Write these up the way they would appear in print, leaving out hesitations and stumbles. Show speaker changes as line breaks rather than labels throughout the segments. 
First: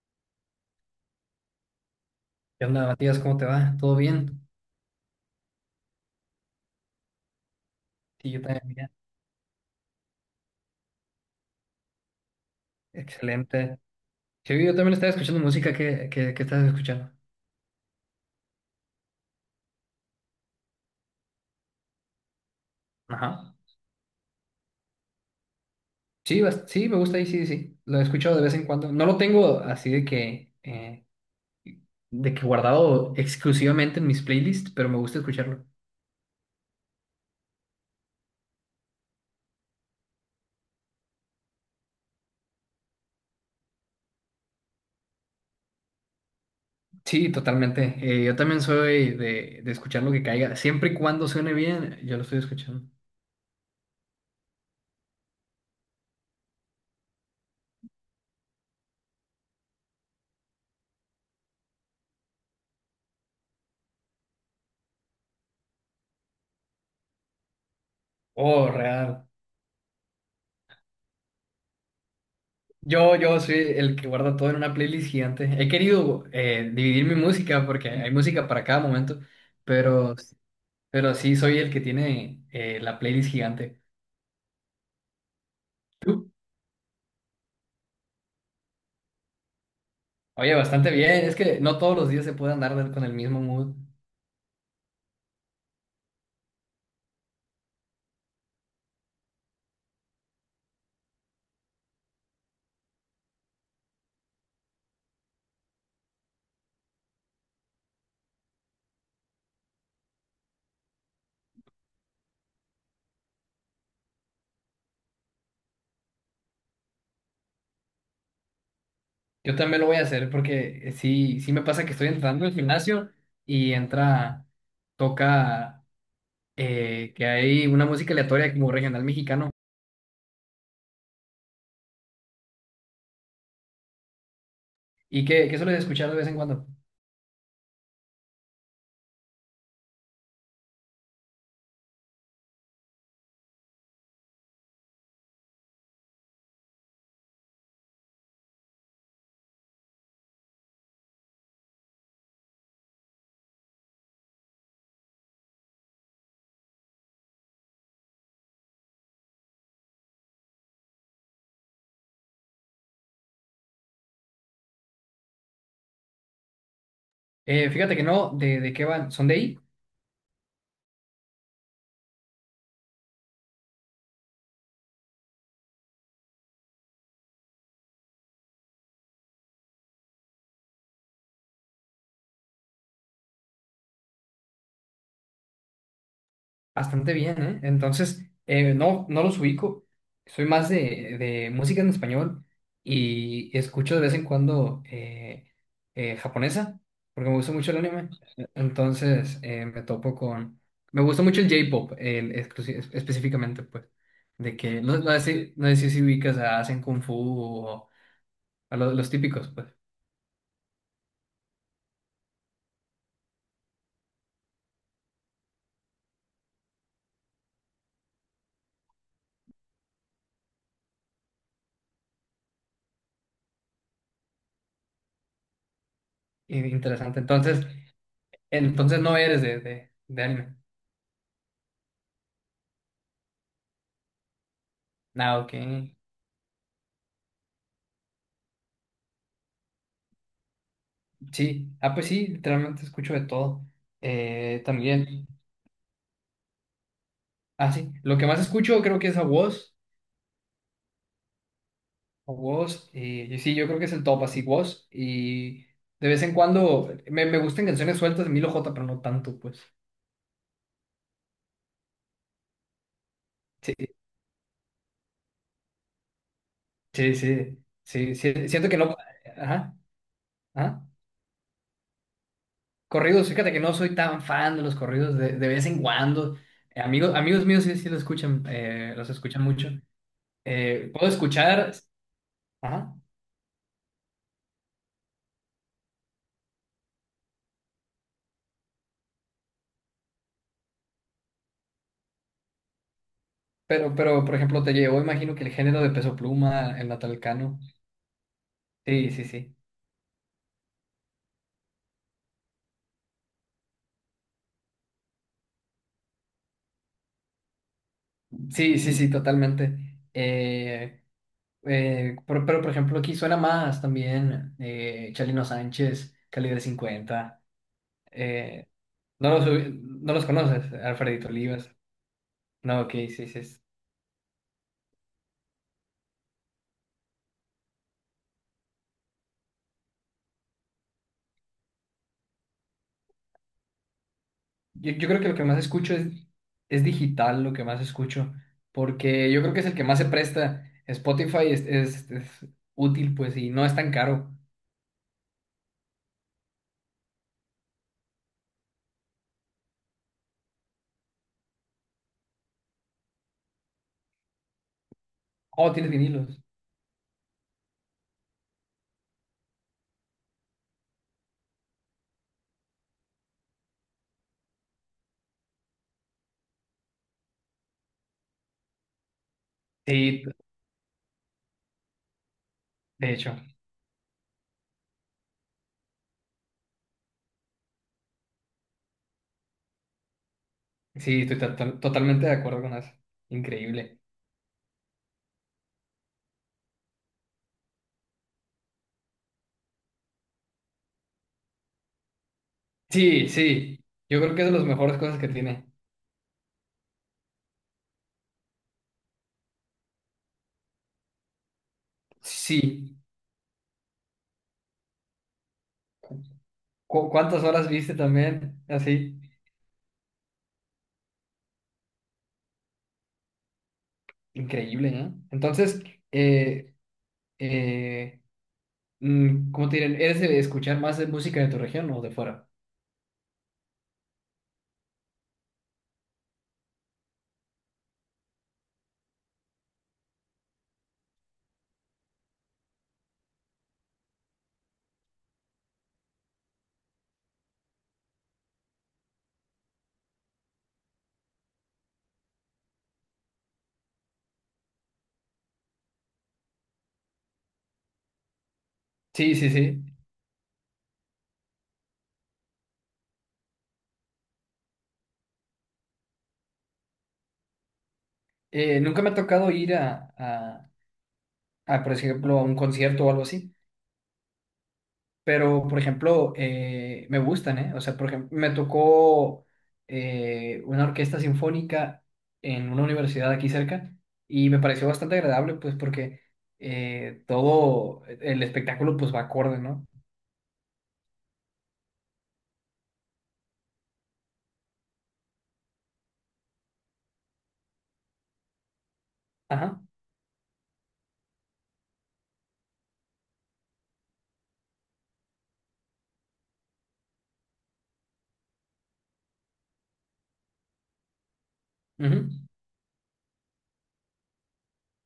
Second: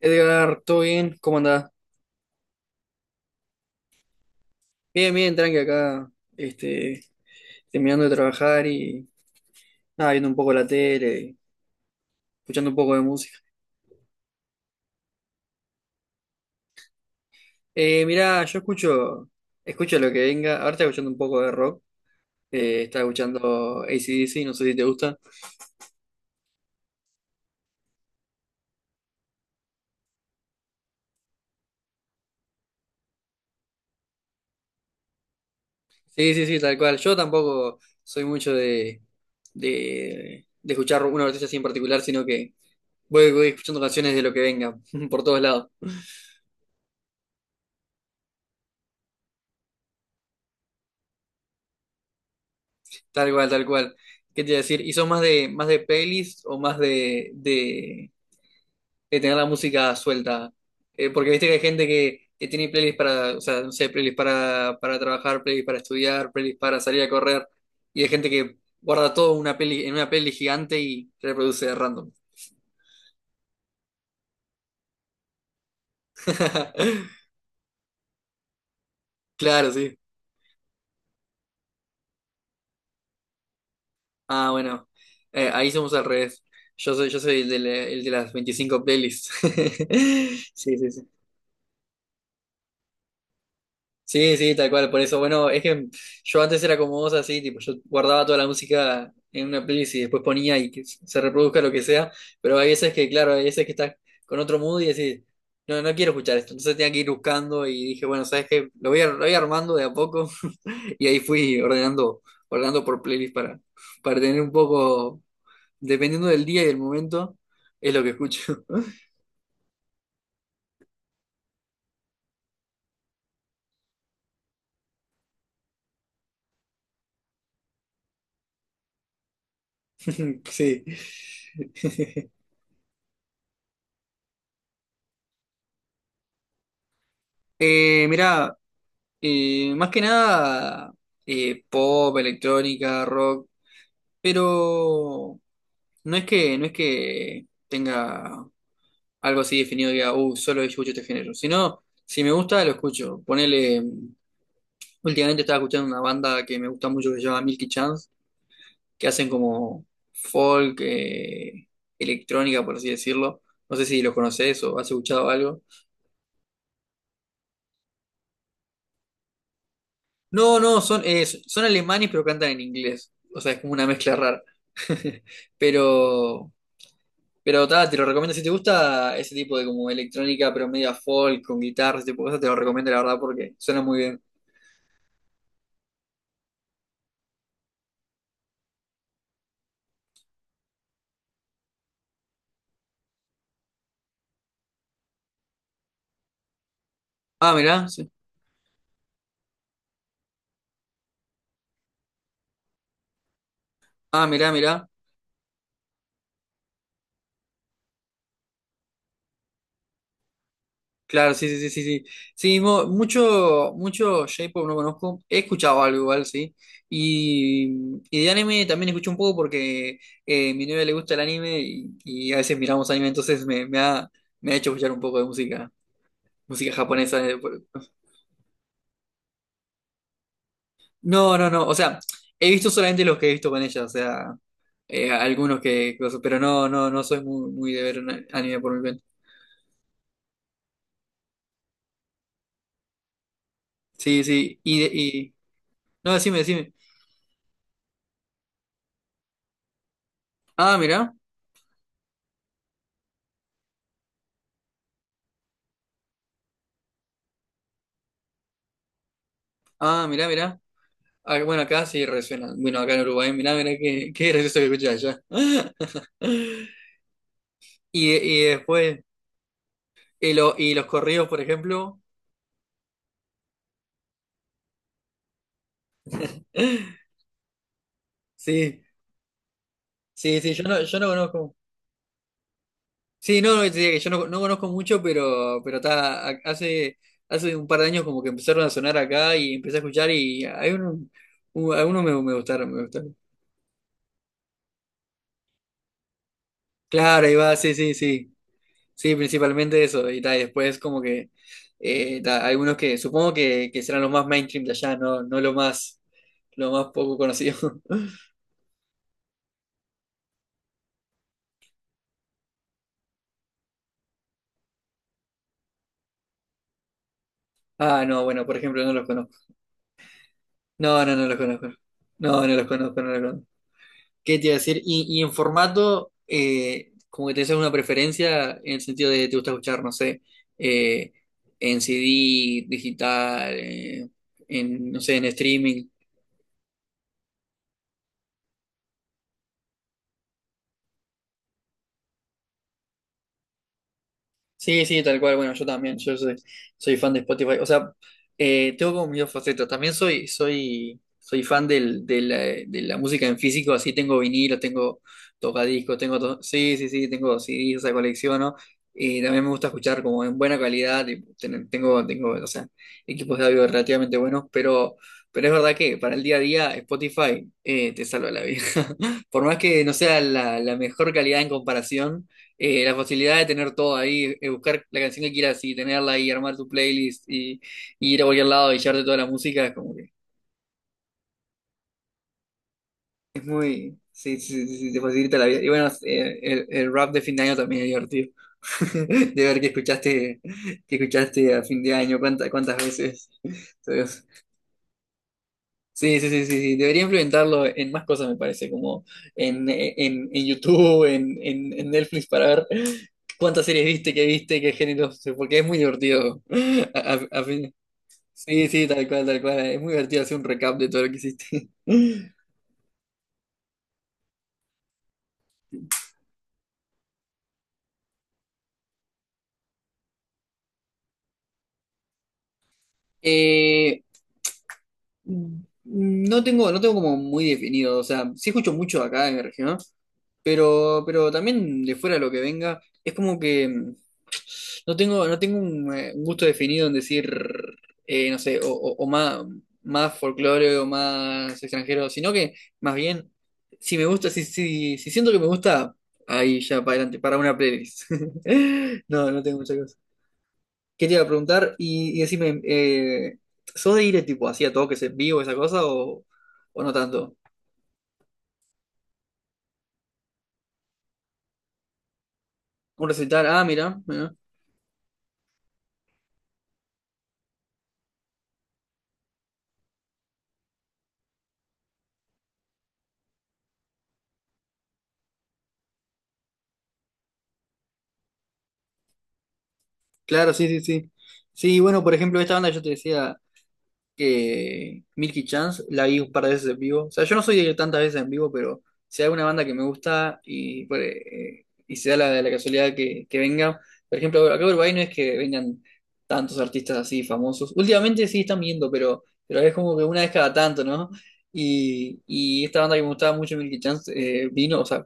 Edgar, ¿todo bien? ¿Cómo andás?
¿Qué onda, Matías? ¿Cómo te va? ¿Todo bien?
Bien, bien, tranqui acá, este, terminando de
Sí, yo también,
trabajar
bien.
y nada, viendo un poco la tele, y escuchando un poco de música.
Excelente. Sí, yo también estaba escuchando música. ¿Qué estás escuchando?
Mirá, escucho lo que venga, ahora estoy escuchando un poco de rock. Estaba
Ajá.
escuchando AC/DC, no sé si te gusta.
Sí, sí, me gusta y sí, sí. sí. Lo he escuchado de vez en cuando. No lo tengo así de que guardado exclusivamente en mis playlists, pero me gusta escucharlo.
Sí, sí, sí, tal cual. Yo tampoco soy mucho de escuchar una artista así en particular, sino que voy escuchando canciones de lo que venga, por todos lados.
Sí, totalmente. Yo también soy de escuchar lo que caiga. Siempre y cuando suene bien, yo lo estoy escuchando.
Tal cual, tal cual. ¿Qué te iba a decir? ¿Y son más de pelis o más de tener la música suelta? Porque viste que hay gente que tiene playlists para, o sea, no sé, playlists para trabajar, playlists para estudiar, playlists para salir a correr. Y hay gente que
Oh,
guarda
real.
todo una peli, en una peli gigante y reproduce de random.
Yo soy el que guarda todo en una playlist gigante. He querido dividir mi música porque hay música para cada momento,
Claro, sí.
pero, pero sí soy el que tiene la playlist gigante.
Ah, bueno. Ahí somos al
¿Tú?
revés. Yo soy el de, el de las 25 playlists.
Oye,
Sí, sí,
bastante
sí.
bien. Es que no todos los días se puede andar con el mismo mood.
Sí, sí, tal cual, por eso, bueno, es que yo antes era como vos así, tipo, yo guardaba toda la música en una playlist y después ponía y que se reproduzca lo que sea, pero hay veces que, claro, hay veces que estás con otro mood y decís, no, no quiero escuchar esto, entonces tenía que ir buscando y dije, bueno, ¿sabes qué? Lo voy, lo voy armando de a poco y ahí fui ordenando, ordenando por playlist para tener un poco, dependiendo del día y del momento, es lo que escucho.
Yo también lo voy a hacer porque sí, sí me pasa que estoy entrando al gimnasio y entra, toca que hay una música aleatoria como regional mexicano
Sí.
y qué sueles escuchar de vez en cuando.
Mirá. Más que nada pop, electrónica, rock, pero no es que tenga algo así definido, diga, solo yo escucho este género, sino si me gusta, lo escucho. Ponele, últimamente estaba escuchando una banda que me gusta mucho que se llama Milky Chance, que hacen como folk, electrónica, por así decirlo. No sé si los conoces o has escuchado algo.
Fíjate que no, ¿de qué van? ¿Son de ahí?
No, no, son, son alemanes pero cantan en inglés. O sea, es como una mezcla rara. Pero, pero ta, te lo recomiendo. Si te gusta ese tipo de como electrónica, pero media folk, con guitarras ese tipo de cosas, te lo recomiendo la verdad porque suena muy bien.
Bastante bien, ¿eh? Entonces, no, no los ubico. Soy más de música en español y escucho de vez en cuando japonesa, porque me gusta
Ah,
mucho el
mirá,
anime.
sí.
Entonces, me topo con. Me gusta mucho el J-pop, el específicamente, pues.
Ah, mirá,
De que,
mirá.
no, no sé, si no sé si ubicas a Hacen Kung Fu o a los, típicos, pues.
Claro, sí, sí, sí, sí, sí. Sí, mucho, mucho J-pop no conozco. He escuchado algo igual, sí. Y de anime también escucho un poco porque a mi novia le gusta el anime y a veces miramos anime, entonces me ha hecho escuchar un poco de música, música
Interesante.
japonesa.
Entonces, no eres de anime.
No, no, no. O sea, he visto solamente los que he visto con ella, o sea,
Ah, ok.
algunos que, cosas, pero no, no, no soy muy, muy de ver un anime por mi cuenta.
Sí, ah, pues sí, literalmente escucho de todo.
Sí, sí. Y,
También,
y... No, decime, decime.
ah, sí, lo que más escucho creo que es
Ah, mirá.
a Woz, y sí, yo creo que es el top, así Woz, y de vez en cuando me gustan canciones sueltas de Milo J, pero no tanto, pues.
Ah, mirá, mirá. Ah, bueno, acá sí resuena. Bueno, acá en Uruguay, mirá, mirá
Sí,
qué, qué gracioso que escuché allá.
sí, sí,
Y,
sí,
y
sí, siento que no,
después,
ajá,
y, y los
ajá.
corridos, por ejemplo.
Corridos, fíjate que no soy tan fan de los corridos de vez en cuando. Amigos míos sí, sí los escuchan,
Sí,
eh, los escuchan mucho.
sí, sí, yo no, yo
Puedo
no conozco.
escuchar, ajá.
Sí, no, no, te diría que yo no, no conozco mucho, pero está, hace un par de años como que empezaron a sonar acá y empecé a escuchar y hay uno, algunos me, me gustaron, me gustaron.
Pero, por ejemplo, te llevó, imagino que el género de Peso Pluma, el
Claro, ahí va,
Natalcano.
sí, sí, sí.
Sí,
Sí,
sí, sí.
principalmente eso, y, ta, y después como que ta, algunos que supongo que serán los más mainstream de allá, no, no lo más, lo más poco conocido.
Sí, sí, sí, totalmente. Eh, pero, por ejemplo, aquí suena más también Chalino Sánchez, Calibre 50
Ah, no, bueno, por
eh,
ejemplo, no los conozco.
no los conoces,
No, no, no
Alfredito
los conozco.
Olivas.
No, no los
No, ok,
conozco, no los
sí, sí.
conozco. ¿Qué te iba a decir? Y en formato, como que te haces una preferencia en el sentido de te gusta escuchar, no sé, eh, en CD, digital, en,
Yo,
no
yo
sé,
creo
en
que lo que más
streaming.
escucho es, digital, lo que más escucho, porque yo creo que es el que más se presta. Spotify es, es útil, pues, y no es tan caro.
Sí, sí, tal cual. Bueno, yo también, soy fan de Spotify. O sea, tengo como mis dos facetas. También soy fan de la música en físico, así tengo vinilos, tengo
Oh, tienes
tocadiscos,
vinilos.
sí, sí, sí, tengo CDs, esa colecciono. Y también me gusta escuchar como en buena calidad, y tengo, o sea, equipos de audio relativamente buenos, pero es verdad que para el día a día Spotify te salva la vida. Por más que no sea
Sí,
la, la mejor calidad en comparación la
de
facilidad
hecho,
de tener todo ahí, buscar la canción que quieras y tenerla ahí, armar tu playlist y ir a cualquier lado y llevarte toda la música, es como que
sí, estoy totalmente de acuerdo con eso.
es muy,
Increíble.
sí, sí, sí, sí, te facilita la vida. Y bueno, el rap de fin de año también es divertido. De ver que escuchaste a fin de año, cuántas, cuántas veces.
Sí, sí, yo creo que es de las mejores cosas que tiene.
Sí, sí, sí, sí, sí. Debería implementarlo en más cosas, me parece, como en YouTube, en Netflix, para ver
Sí,
cuántas series viste, qué géneros, porque es muy divertido.
¿Cu-
A- a- a
cuántas horas
fin-
viste también?
Sí, sí,
Así,
tal cual, tal cual. Es muy divertido hacer un recap de todo lo que hiciste.
increíble, ¿no? Entonces, eh, eh, ¿cómo te diré? ¿Eres de escuchar más de música de tu región o de fuera?
Eh, no tengo, no tengo como muy definido, o sea, sí escucho mucho acá en mi región. Pero también de fuera lo que venga, es como que no tengo, no tengo un gusto definido en decir, no sé, o más, más folclore o más extranjero, sino que más bien, si me gusta, si siento que me gusta, ahí ya para adelante, para una playlist. No,
Sí,
no
sí,
tengo mucha
sí.
cosa. ¿Qué te iba a preguntar? Y decime, ¿sos de ir tipo así a toques en vivo, esa cosa, o no tanto?
Nunca me ha tocado ir a, por ejemplo, a un concierto
Un
o algo
recital,
así.
ah, mira.
Pero, por ejemplo, me gustan, ¿eh? O sea, por ejemplo, me tocó una orquesta sinfónica en una universidad aquí cerca y me pareció bastante agradable, pues, porque todo el espectáculo, pues, va acorde, ¿no?
Claro, sí, sí, sí. Sí, bueno, por ejemplo, esta banda yo te decía, que Milky Chance la vi un par de veces en vivo. O sea, yo no soy de ir tantas veces en vivo, pero si hay una banda que
Ajá,
me gusta y, pues, y se da la, la casualidad que venga. Por ejemplo, acá en Uruguay no es que vengan tantos artistas así famosos. Últimamente sí están viendo, pero es como que una vez cada tanto, ¿no?
ujú,
Y esta banda que me gustaba mucho, Milky Chance, vino, o sea,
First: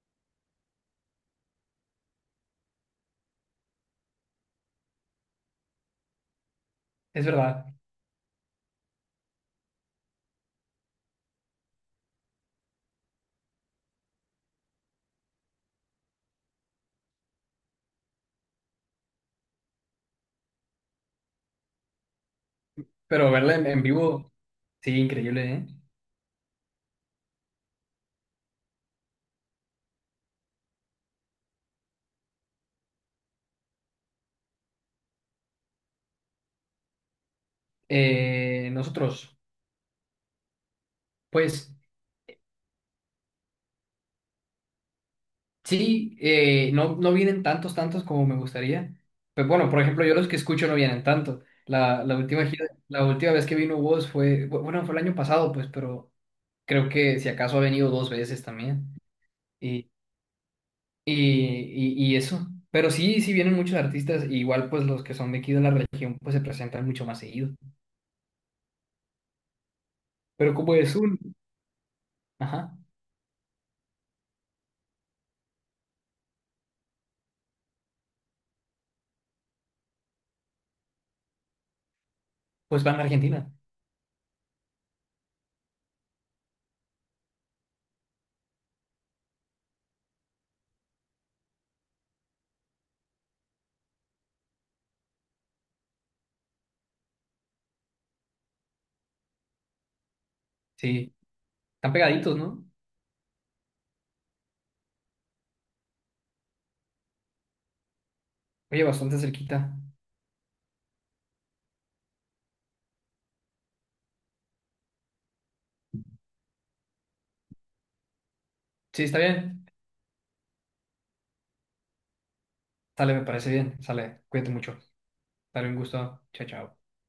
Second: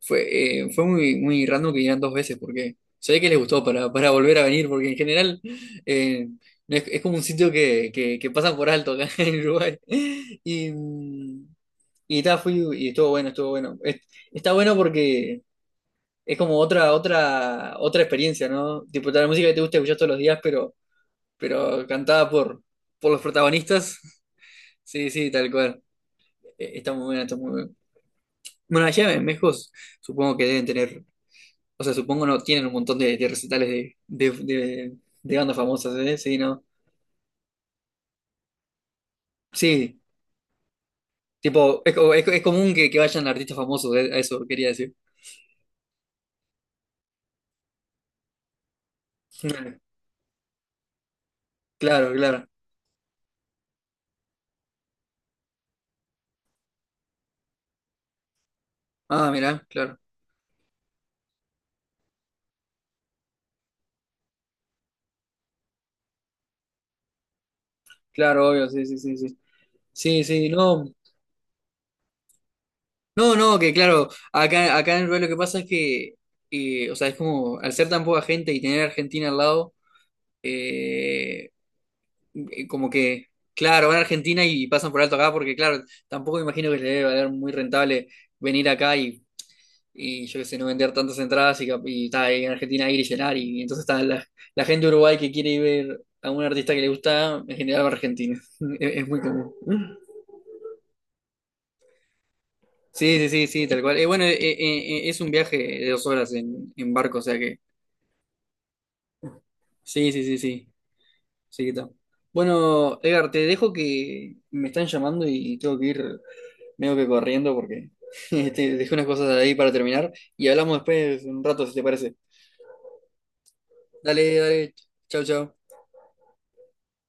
fue, fue muy, muy random que vinieran dos veces porque se ve que les gustó para volver a venir, porque en general. Eh, es como un
es
sitio
verdad.
que pasan por alto acá en Uruguay. Y, y ta, fui y estuvo bueno, estuvo bueno. Está bueno porque es como otra, otra, otra experiencia, ¿no? Tipo, la música que te gusta escuchar todos los días, pero cantada por los
Pero verla en
protagonistas.
vivo, sí,
Sí, sí, tal
increíble, ¿eh?
cual. Está muy buena, está muy buena. Bueno, allá en México supongo que deben tener, o sea, supongo no, tienen un montón de recitales de bandas famosas, ¿eh? Sí, ¿no?
Nosotros,
Sí.
pues.
Tipo, es, es común que vayan artistas famosos, a eso quería decir.
Sí, no, no vienen tantos, tantos como me gustaría. Pues bueno, por ejemplo, yo los que escucho no vienen tanto. La,
Claro,
la última
claro.
la última vez que vino Woz fue, bueno, fue el año pasado, pues, pero creo que si acaso ha venido dos veces también.
Ah, mirá,
Y,
claro.
y eso. Pero sí, sí vienen muchos artistas, e igual pues los que son de aquí de la región, pues se presentan mucho más seguido.
Claro, obvio, sí, sí, sí, sí. Sí, sí,
Pero como
no.
es un, ajá,
No, no, que claro, acá, acá en realidad lo que pasa es que, o sea, es como, al ser tan poca gente y tener a Argentina al lado, eh,
pues
como
van a
que,
Argentina.
claro, van a Argentina y pasan por alto acá, porque claro, tampoco me imagino que les debe valer muy rentable venir acá y yo qué sé, no vender tantas entradas y, y está ahí en Argentina ir y llenar. Y, entonces está la, la gente de Uruguay que quiere ir ver a un artista que le gusta, en general va a Argentina. Es muy común.
Sí, están pegaditos, ¿no?
Sí, sí, sí, sí, tal cual. Bueno, es un viaje de 2 horas en barco, o sea que.
Oye, bastante cerquita.
Sí, sí, sí, sí. Sí, que está. Bueno, Edgar, te dejo que me están llamando y tengo que ir medio que corriendo porque dejé
Sí,
unas
está
cosas ahí
bien.
para terminar y hablamos después un rato, si te parece.
Sale, me parece bien. Sale,
Dale,
cuídate
dale.
mucho.
Chau, chau.
Dale un gusto. Chao, chao.